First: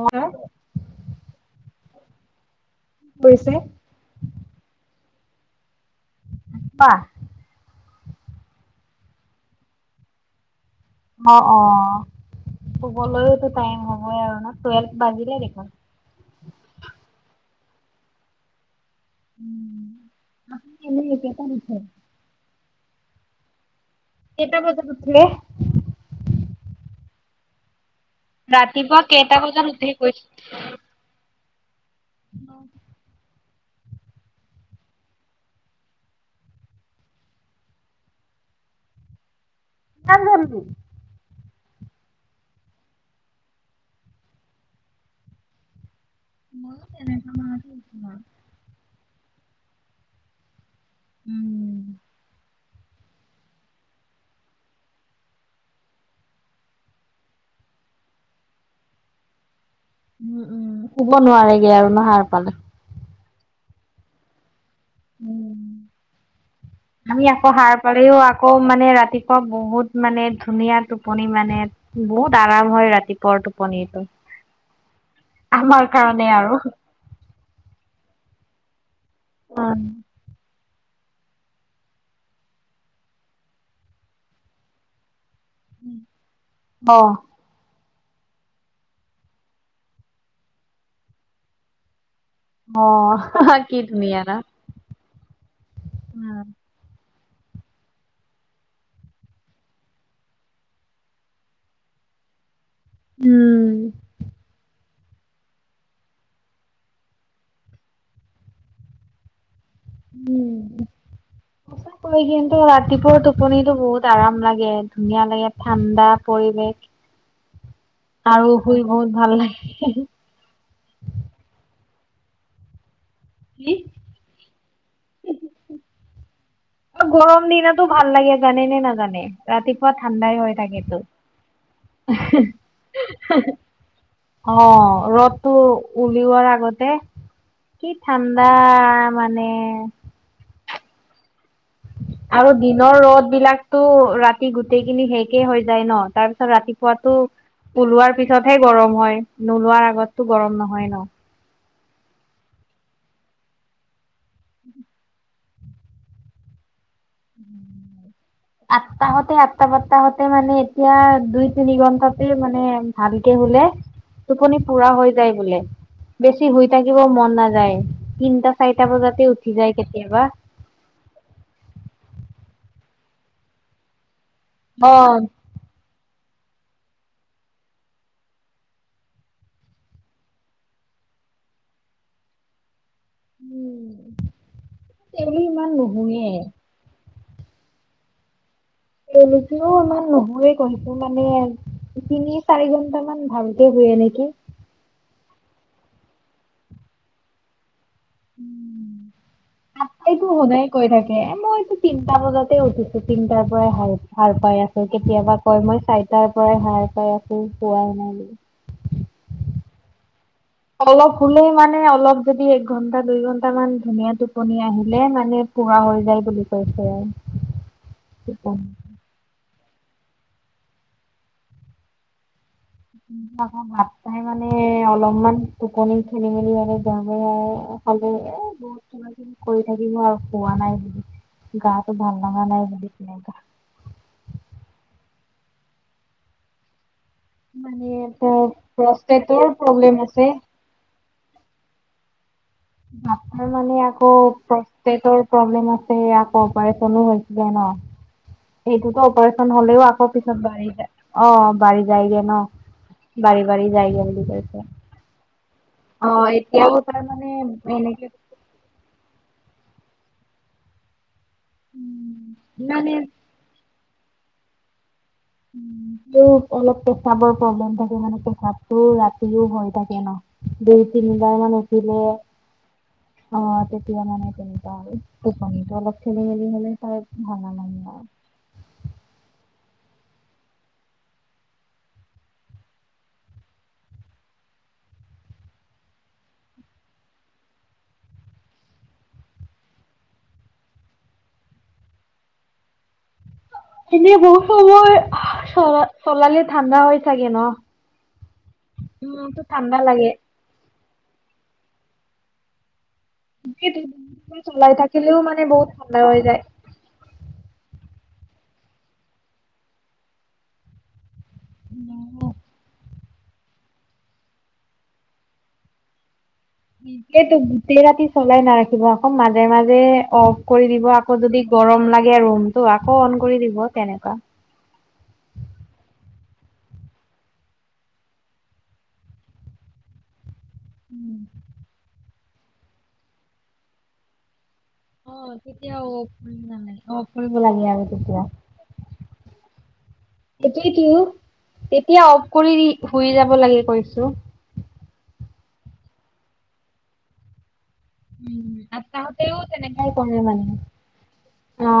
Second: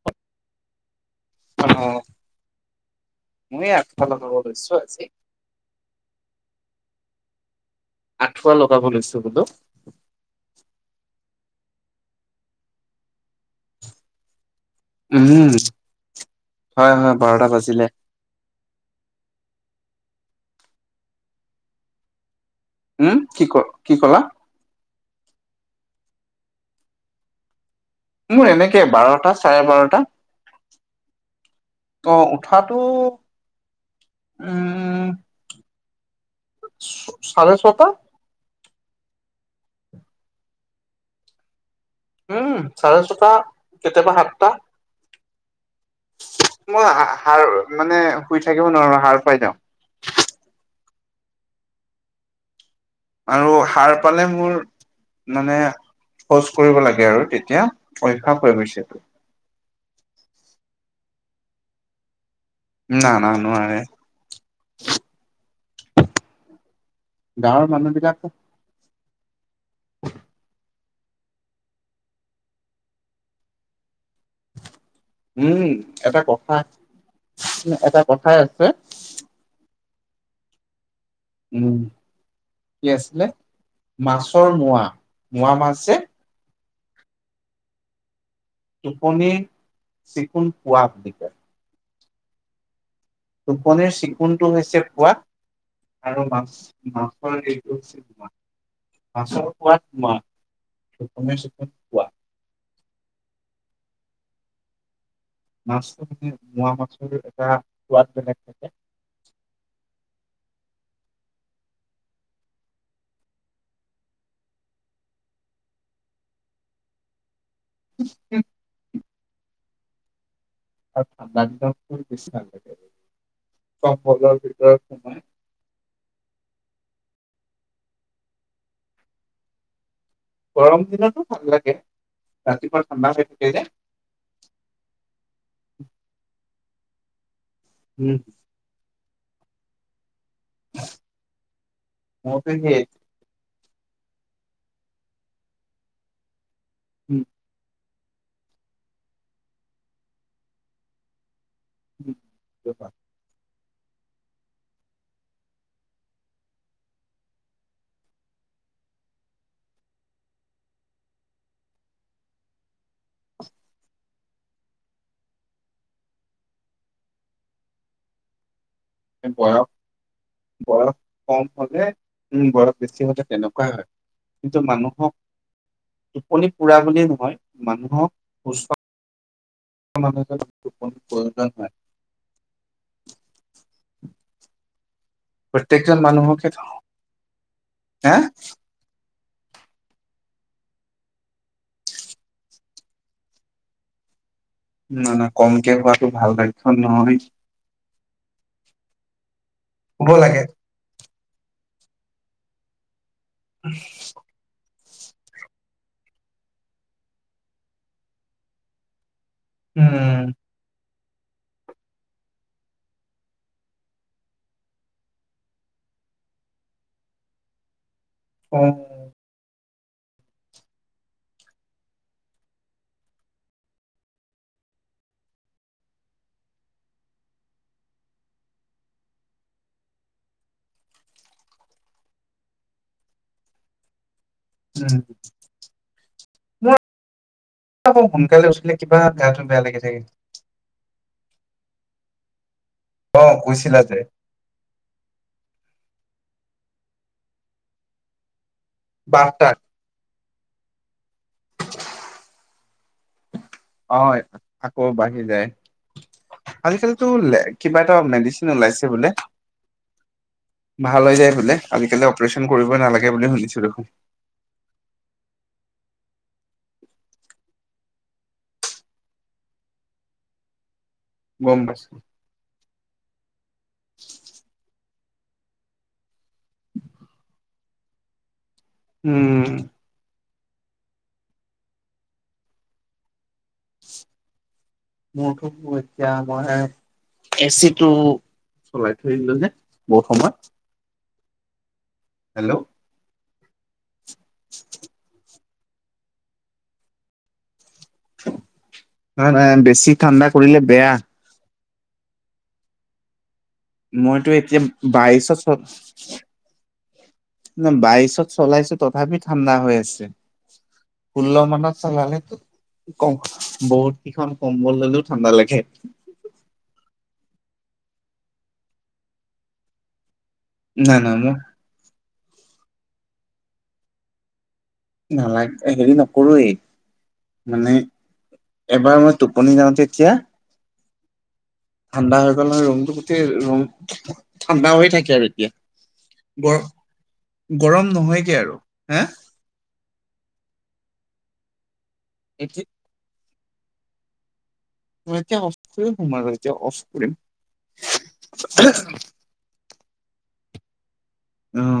হয় অ'। অ' অ'। মইয়ো আঠুৱা লগাব লৈছোঁ আজি। বাহঃ! আঁঠুৱা লগাব লৈছো বোলো। অ' অ'। শুবলৈওটো টাইম হ'বই আৰু ন? টুৱেলভ বাজিলে উম্, দেখোন হয় হয় বাৰটা বাজিলে। উম', [unintelligible] কেইতাৰিখে। উম কি ক, কি ক'লা? কেইটা বজাত উঠিলে? মোৰ এনেকে ৰাতিপুৱা বাৰটা কেইটা চাৰে বজাত উঠে বাৰটা কৈছ? অ' উঠাটো উম্, ছাৰে ছটা কাম ধৰছো উম্ চাৰে ছটা কেতিয়াবা সাতটা মইয়ো মই তেনেকুৱা মানতে উঠো মানে আও শুই থাকিব নোৱাৰো সা়ৰ পাই যওঁ। [inaudible] উম। আৰু সাৰ পালে মোৰ মানে শৌচ কৰিব লাগে আৰু তেতিয়া, অভক্ষা হৈ গৈছে। উম উম, শুব নোৱাৰেগে আৰু ন সাৰ পালে? না না নোৱাৰে। উম, আমি আকৌ গাঁৱৰ সাৰ মানুহ বিলাক পালেও আকৌ আকৌ মানে ৰাতিপুৱা বহুত মানে ধুনীয়া টোপনি মানে বহুত আৰাম হয় ৰাতিপুৱা টোপনিটো। উম, আমাৰ এটা কাৰণে আৰু কথা এটা কথাই আছে উম। উম কি আছিলে মাছৰ মোৱা মোৱা মাছ যে অঁ। টোপনি চিকুণ পোৱা বুলি কয়। অঁ। টোপনিৰ চিকুণটো হৈছে খোৱা আৰু উম মাছ। ম এই [unintelligible] আচ ত চ [unintelligible] [unintelligible] উম। মাছটো মানে মোৱা মাছৰ এটা সোৱাদ বেলেগ থাকে। উম। [inaudible] সঁচাকৈ কিন্তু ৰাতিপুৱাৰ টোপনিতো বহুত আৰাম লাগে ধুনীয়া লাগে ঠাণ্ডা পৰিৱেশ। [inaudible] আৰু শুই বহুত ভাল লাগে। আ ন দ [unintelligible] কি? কম্বলৰ ভিতৰত সোমাই। গৰম দিনতো ভাল লাগে জানে নে নাজানে ৰাতিপুৱ। পোৱা ঠাণ্ডাই হৈ গৰম থাকেটো। দিনতো ভাল লাগে ৰাতিপুৱা ঠাণ্ডা হৈ থাকে যে অ' ৰদতটো উলিওৱাৰ আগতে কি উম ঠাণ্ডা মানে মইতো আৰু সেই দিনৰ ৰ'দ বিলাকতো ৰাতি গোটেইখিনি শেষেই হৈ যায় ন তাৰপিছত ৰাতি উম ওলোৱাৰ পিছতহে গৰম হয় নোলোৱাৰ আগতো গৰম নহয় ন। [unintelligible] উম [inaudible] [inaudible] আঠটাহতে আঠটা বত্তাহতে মানে এতিয়া দুই তিনি ঘন্টাতে মানে ভালকে শুলে টোপনি পুৰা হৈ যায় বোলে। বেছি শুই থাকিব মন নাযায়, তিনটা- চাৰিটা বজাতে উঠি বয়স যায় কেতিয়াবা। বয়স কম হ'লে, উম বয়স বেছি হ'লে তেনেকুৱাই হয় কিন্তু মানুহক অ', টোিপী পুৰা বুলিুলিয় নহয় মানুহক সুস্থ [inaudible] মানুহজনৰ প্ৰয়োজন হয়। উম, তেওঁলোক ইমান প্ৰত্যেকজন নুশুৱে মানুহকে, হা? তেনেকৈ ইমান নহয় কমকে মানে তিনি চাৰি ঘন্টা মান ভালকে শুয়ে নেকি। না না কমকে শুৱাটো ভাল লক্ষণ নহয় শুব থাকেটো লাগে সদায় কৈ থাকে এ মই তিনটা বজাতে উঠিছো তিনটাৰ পৰা সাৰ পাই আছোঁ কেতিয়াবা কয় মই চাৰিটাৰ পৰাই হাৰ পাই আছোঁ শুৱাই নাই বুলি উম অলপ শুলো মানে অলপ যদি এক ঘন্টা দুই ঘন্টা মান ধুনীয়া টোপনি আহিলে মানে শুৱা হৈ যায় বুলি কৈছে আৰু [inaudible] কি কম অ উম উম ভাত খাই মানে অলপমান টোপনি খেলি মেলি হ'লে যামেই আৰু খালো এই বহুত কিবা কিবি কৰি থাকিব আৰু শুৱা নাই বুলি গাটো ভাল লগা নাই বুলি উম মানে আকৌ সোনকালে উঠিলে কিবা গাটো প্ৰষ্টেটৰ বেয়া লাগি প্ৰব্লেম থাকে আছে ভাত অ হয় মানে কৈছিলা যে আকৌ পেটৰ প্ৰব্লেম আছে আকৌ অপাৰচনো হৈছিলে ন সেইটো অপাৰেচন বাৰটাত হ'লেও আকৌ পিছত বাঢ়ি যায় অ বাঢ়ি যায়গে ন বাঢ়ি বাঢ়ি অ যাইগে বুলি কৈছে আকৌ বাঢ়ি যায় অ এতিয়াও তাৰ আজিকালিতো মানে কিবা এটা মেডিচেন ওলাইছে বোলে ভাল হৈ যায় বোলে আজিকালি অপাৰচন কৰিবই নালাগে বুলি শুনিছোঁ দেখোন অলপ পেচাবৰ প্ৰব্লেম থাকে মানে পেচাবটো ৰাতিও হৈ থাকে ন দুই তিনিবাৰ মান গম পাইছো উঠিলে অ তেতিয়া মানে তেনেকুৱা আৰু টোপনিটো অলপ খেলি মেলি হ' লে ত ভাল নালাগে আৰু উম মোৰ আক পঠিয়াব হে এ চি টো চলাই থৈ আহিলো যে বহুত সময় হেল্ল' এনে বহুত সময় চল চলালে ঠাণ্ডা হৈ থাকে ন নহয় নহয় বেছি ঠাণ্ডা কৰিলে বেয়া মইতো এতিয়া বাইচত বাইশত চলাইছো তথাপি ঠাণ্ডা হৈ আছে ষোল্ল মানত চলালেতো কম বহুত কিখন কম্বল ল'লেও ঠাণ্ডা লাগে তাকেতো গোটেই ৰাতি চলাই নাৰাখিব আকৌ মাজে মাজে অফ কৰি দিব নাই নাই আকৌ মোক যদি গৰম লাগে ৰুমটো আকৌ অন কৰি দিব তেনেকুৱা নালাগে হেৰি নকৰোঁৱেই মানে এবাৰ মই টোপনি যাওঁ তেতিয়া [inaudible] ঠাণ্ডা হৈ গ'লে ৰুমটো গোটেই ৰুম ঠাণ্ডা হৈ থাকে অ আৰু এতিয়া তেতিয়া অ গৰম নালাগে অফ কৰিব লাগে আৰু গৰম তেতিয়া নহয়গে আৰু হা সেইটোয়েতো তেতিয়া অফ এতিয়া কৰি শুই যাব লাগে কৈছোঁ অ এতিয়া অফ কৰিম শুম আৰু এতিয়া অফ কৰিম তেওঁ তেনেকুৱাই কৰে মানে অ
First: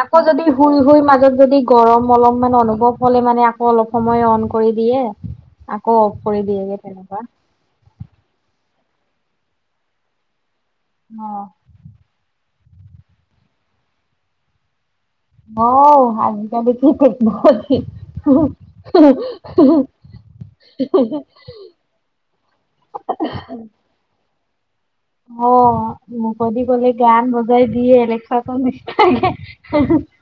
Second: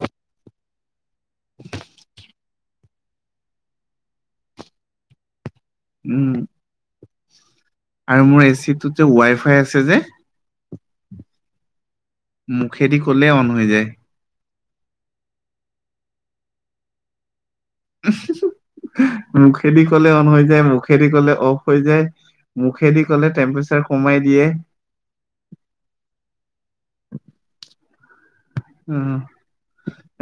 আকৌ যদি শুই শুই মাজ যদি গৰম অলপমান অনুভৱ হ'লে মানে আকৌ অলপ সময় অন কৰি দিয়ে আকৌ অফ উম কৰি দিয়েগে তেনেকুৱা আৰু মোৰ এচি টোত যে ৱাই ফাই আছে যে অ মুখেদি ক'লে অন হৈ যায়। অ আজিকালি কি কৰিব মুখেদি ক'লে অন হৈ যায় মুখেদি ক'লে অফ হৈ যায়। মুখেদি ক'লে টেম্পৰেচাৰ কমাই দিয়ে। অ, মুখেধি কলে গান বজাই দিয়ে এলেকসানিচাকে।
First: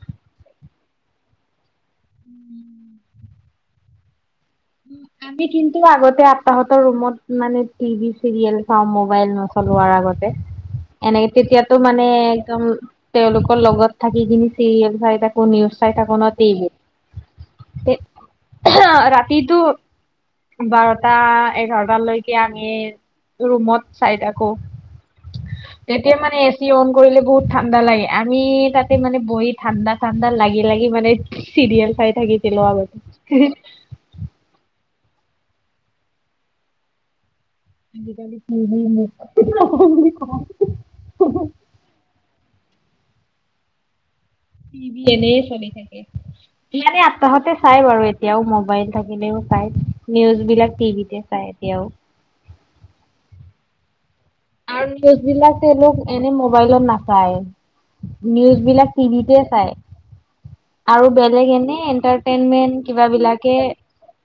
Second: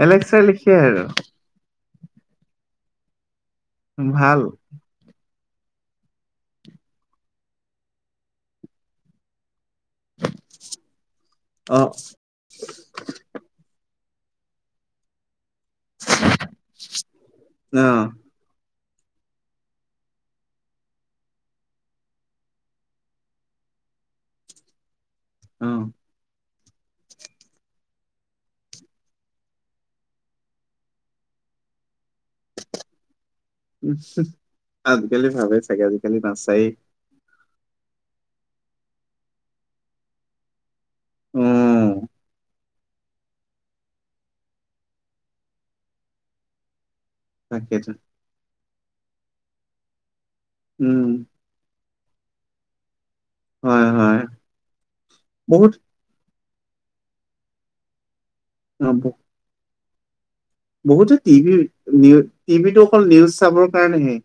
এলেক্সা লিখিয়ায়ে আৰু। ভাল। আমি কিন্তু আগতে আতাহতৰ ৰুমত মানে টিভি, চিৰিয়েল চাও মবাইল ন চলোৱাৰ আগতে এনেকে তেতিয়াতো অ মানে একদম তেওঁলোকৰ লগত থাকি কিনি চিৰিয়েল চাই থাকো, নিউজ চাই থাকো তিভি অ তেই ৰাতিটো বাৰটা, এঘাৰটালৈকে আমি ৰুমত চাই থাকো। হুম। তেতিয়া মানে এ চি অন কৰিলে বহুত ঠাণ্ডা লাগে আমি তাতে মানে বহি ঠাণ্ডা, ঠাণ্ডা লাগি, লাগি মানে চিৰিয়েল চাই থাকিছিলোঁ আগতে। আজিকালি ভালেই চাগে আজিকালি নাচায়। হম হম উম। টিভি এনেই চলি থাকে, এনে আপ্তাহতে চাই তাকেইতো বাৰু। এতিয়াও মোবাইল থাকিলেও চাই, নিউজ বিলাক উম টিভিতে চাই এতিয়াও। হয়, হয়। আৰু নিউজ বিলাক বহুত তেওঁলোক এনে মবাইলত নাপায় নিজ বিলাক টিভিতে চাই। আৰু বহুতে বেলেগ টিভি এনে নিউ টিভিটো এণ্টাৰটেইনমেন্ট অকল কিবা নিউজ বিলাকে চাবৰ কাৰণেহে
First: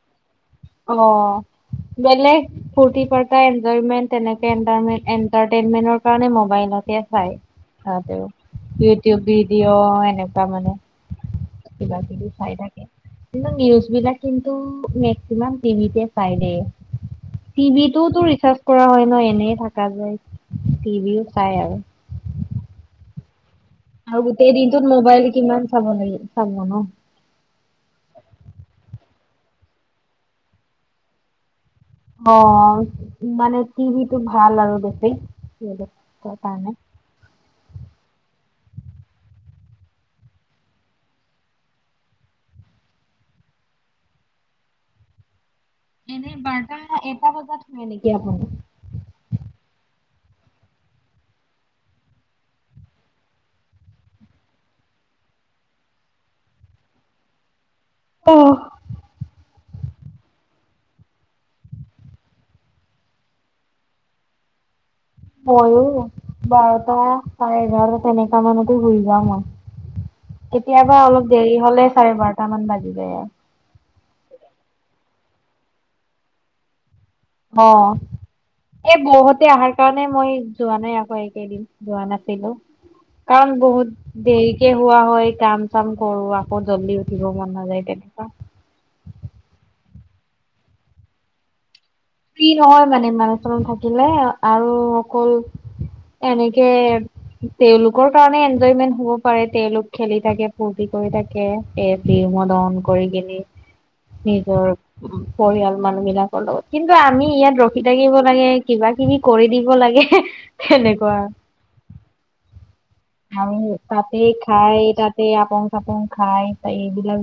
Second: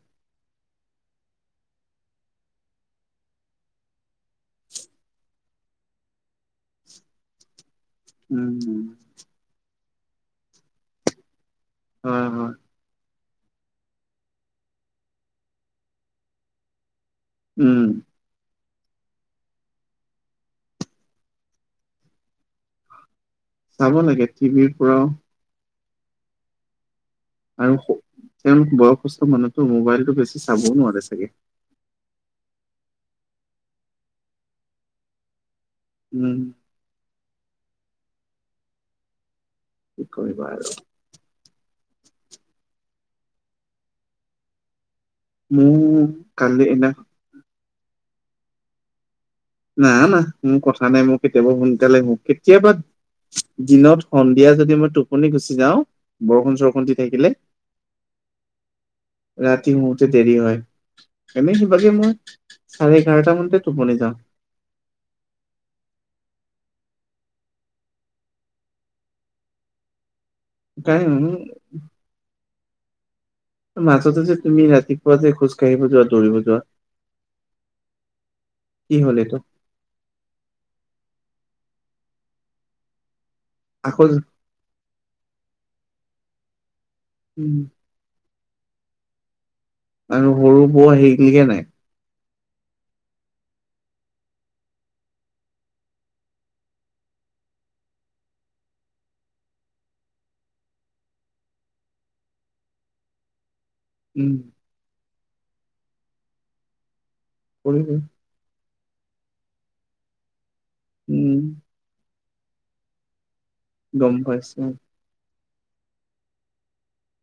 অ, বেলেগ ফুৰ্তি, ফাৰ্তা এনজয়মেন্ট তেনেকে এনটাৰমেট এণ্টাৰটেইনমেন্টৰ কাৰণে, মবাইলতে চাই তাহতেও। উম ট, ভিডিঅ এনেকুৱা মানে কিবা, হয়, কিবি হয়, চাই থাকে। কিন্তু নিউজ বিলাক কিন্তু মেক্সিমাম টিভিতে চাই দে। উম, টিভিতটোওতো ৰিচাৰ্জ কৰা হয়, ন এনে থকা যায় টিভিও চাই আৰু। চাব আৰু লাগে গোটেই টিভিৰ দিনটোত পৰাও মোবাইল কিমান চাব লাগ, চাব ন। আৰু তেওঁলোক বয়সস্থ মানুহটো মোবাইলতটো বেছি চাবও নোৱাৰে চাগে। অ, মানে টিভি টো ভাল আৰু বেছেই উম, কাৰণে। কি কৰিবা আৰু। উম। এনে বাৰটা, এটা বজাত শুৱে নেকি আপুনি নাই, না মোৰ কথা নাই, মোৰ কেতিয়াবা সোনকালে শু কেতিয়াবা দিনত সন্ধিয়া যদি মই টোপনি গুচি যাওঁ বৰষুণ, চৰষুণ দি থাকিলে। অ'। ৰাতি শোওঁতে দেৰি হয়, এনেই সেইভাগে মই চাৰে এঘাৰটা মানতে টোপনি যাওঁ। ময়ো বাৰটা, চাৰে এঘাৰটা তেনেকা মানতো শুই যাও মই। [inaudible] কেতিয়াবা অলপ সেইকাৰণে দেৰি হলে চাৰে বাৰটা মান বাজি যায়। মাজতে যে তুমি ৰাতিপুৱা যে খোজ কাঢ়িব যোৱা, দৌৰিব যোৱা। অ, কি এ হ'ল এইটো বৌহতে আহাৰ কাৰণে মই যোৱা নাই আকৌ এইকেইদিন যোৱা নাছিলো কাৰণ আকৌ বহুত দেৰি কে হোৱা হয়, কাম, চাম কৰো আকৌ জল্দি উঠিব মন উম, নাযায় তে আৰু সৰু বৌ হেৰিলিকে নাই। ফ্ৰী নহয় মানে মানুহ চানুহ থাকিলে আৰু অকল এনেকে তেওঁলোকৰ কাৰণে এনজয়মেন্ট হব পাৰে, তেওঁওলোক খেলি থাকে, ফূৰ্তি কৰি থাকে। এ, ফি মদন কৰি কেনি। [inaudible] নিজৰ পৰিয়াল মানুহ বিলাকৰ লগত কিন্তু আমি ইয়াত ৰখি কৰিবই থাকিব লাগে। কিবা কিবি কৰি দিব লাগেহ তেনেকুৱা উম আৰু গম তাতে পাইছো খাই তাতে আপং চাপং খায় তাই এইবিলাক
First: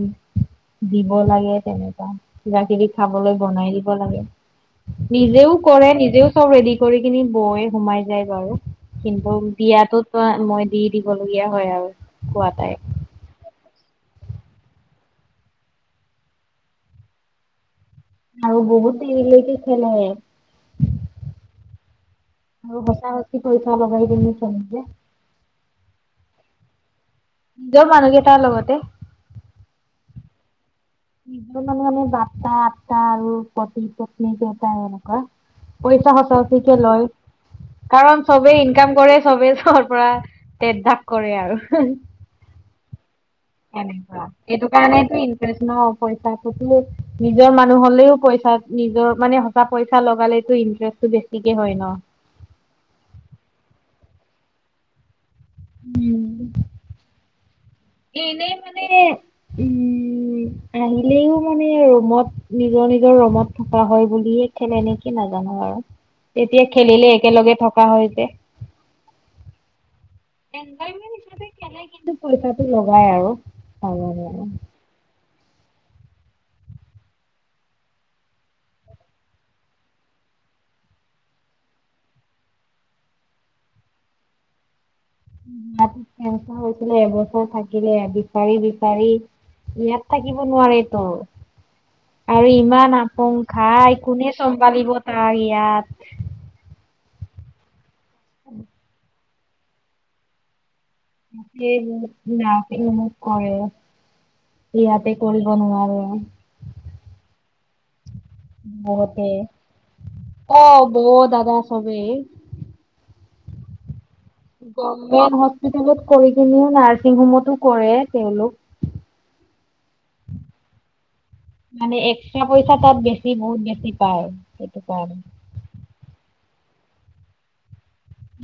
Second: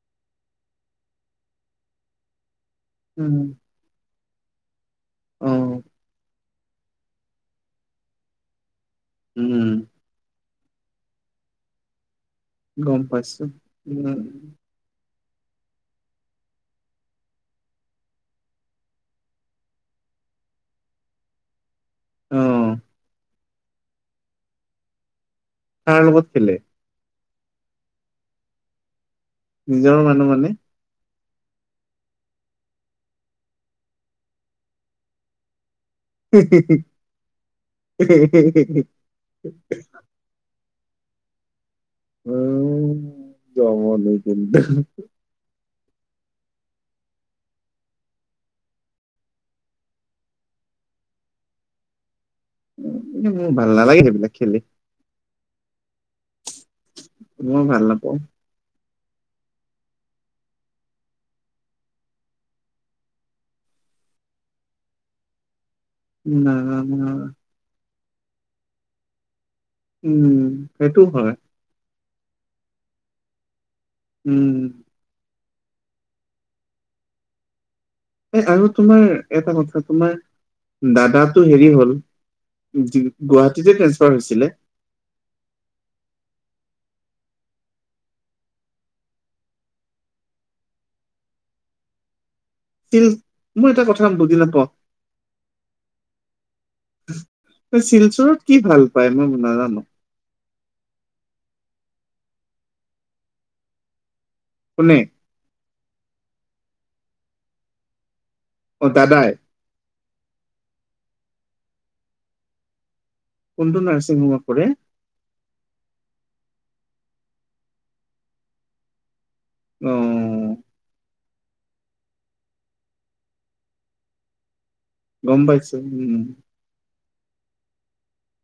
দিব লাগে তেনেকুৱা কিবা কিবি খাবলৈ উম বনাই দিব লাগে নিজেও অ কৰে নিজেও চব ৰেডি কৰি কেনি বৌৱে সোমাই যায় বাৰু কিন্তু উম দিয়াতটো মই দি দিব লগীয়া হয় আৰু খোৱা তাই গম পাইছো উম আৰু বহুত দেৰিলৈকে খেলে অ আৰু সচাঁ সেই পইচা লগাই কেনি খেলে যে কাৰ লগত খেলে নিজৰ মানুহ কেইতাৰ লগতে নিজৰ মানুহ মানে [unintelligible] মানুহ আমি [unintelligible] আৰু পতি পত্নী দেউতা এনেকুৱা পইচা সচাঁ সচি কে লয় কাৰণ চবেই ইনকাম কৰে চবেই চবৰ পৰা তেত ভাগ কৰে আৰু উম জমনি এনেকুৱা কিন্তু এইটো কাৰণেটো ইন টেট ন পইচা প্ৰতি নিজৰ মানুহ হ'লেও পইচা নিজৰ মানে বা পইচা লগালেটো ইনতেৰেষ্টটো বেছিকে হয় ন উম মোৰ ভাল নালাগে সেইবিলাক খেলি উম মই ভাল নাপাওঁ এ এনেই মানে উম উম আহিলেও মানে ৰুমত নিজৰ নিজৰ ৰুমত থকা হয় বুলিয়ে খেলে নেকি নাজানো আৰু না তেতিয়া না। খেলিলে একেলগে থকা হয় যে উম সেইটো অনভাইমেন হয় হিচাপে কেনেকে নো পইচাটো লগাই আৰু নাজানো আৰু উম এই আৰু তোমাৰ এটা কথা তোমাৰ দাদাটো হেৰি হ'ল যি গুৱাহাটীতে ট্ৰেন্সফাৰ হৈছিলে গুৱাহাটীত ট্ৰেন্সফাৰ হৈছিলে এবছৰ থাকিলে বিচাৰি বিচাৰি ইয়াত থাকিব নোৱাৰে ত আৰু ই মান ষ্টিল আপং মই এটা খাই কথা কোনে বুজি নাপাওঁ চম্ভালিব তাই ইয়াত এ শিলচৰত কি ভাল পাই মই নাজানো [unintelligible] ই মোক কয় কোনে ইয়াতে কৰিব নোৱাৰে অ দাদাই লগতে অ বৌ দাদা চবেই কোনটো নাৰ্চিং ৰুমত? গভৰ্ণমেন্ট হস্পিতালত কিনেও নাৰ্ছিং ৰুমতো কৰে তেওঁলোক। অঁ। মানে এক্সট্ৰা পইচা তাত বেছি বহুত বেছি পায় সেইটো কাৰণে [inaudible] গম পাইছো, উম।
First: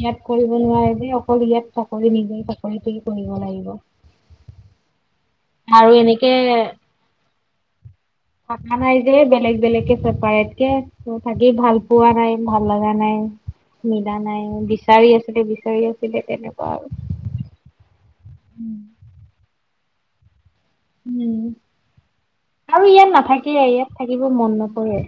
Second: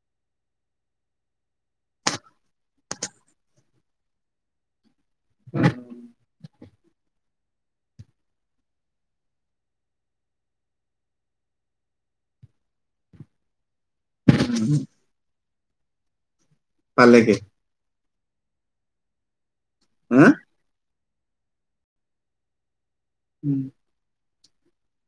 ইয়াত কৰিব নোৱাৰে যে অকল ইয়াত চাকৰি নিজৰ চাকৰিটোই কৰিব লাগিব। আৰু এনেকে [unintelligible] থকা নাই যে, বেলেগ- বেলেগকে চেপাৰেট কে। ত' থাকি ভাল পোৱা নাই ভাল লগা নাই। মিলা নাই বিচাৰি আছিলে বিচাৰি আছিলে তেনেকুৱা আৰু। ভাল লাগে [inaudible] হা? উম আৰু ইয়াত নাথাকে, উম ইয়াত থাকিব মন নকৰে।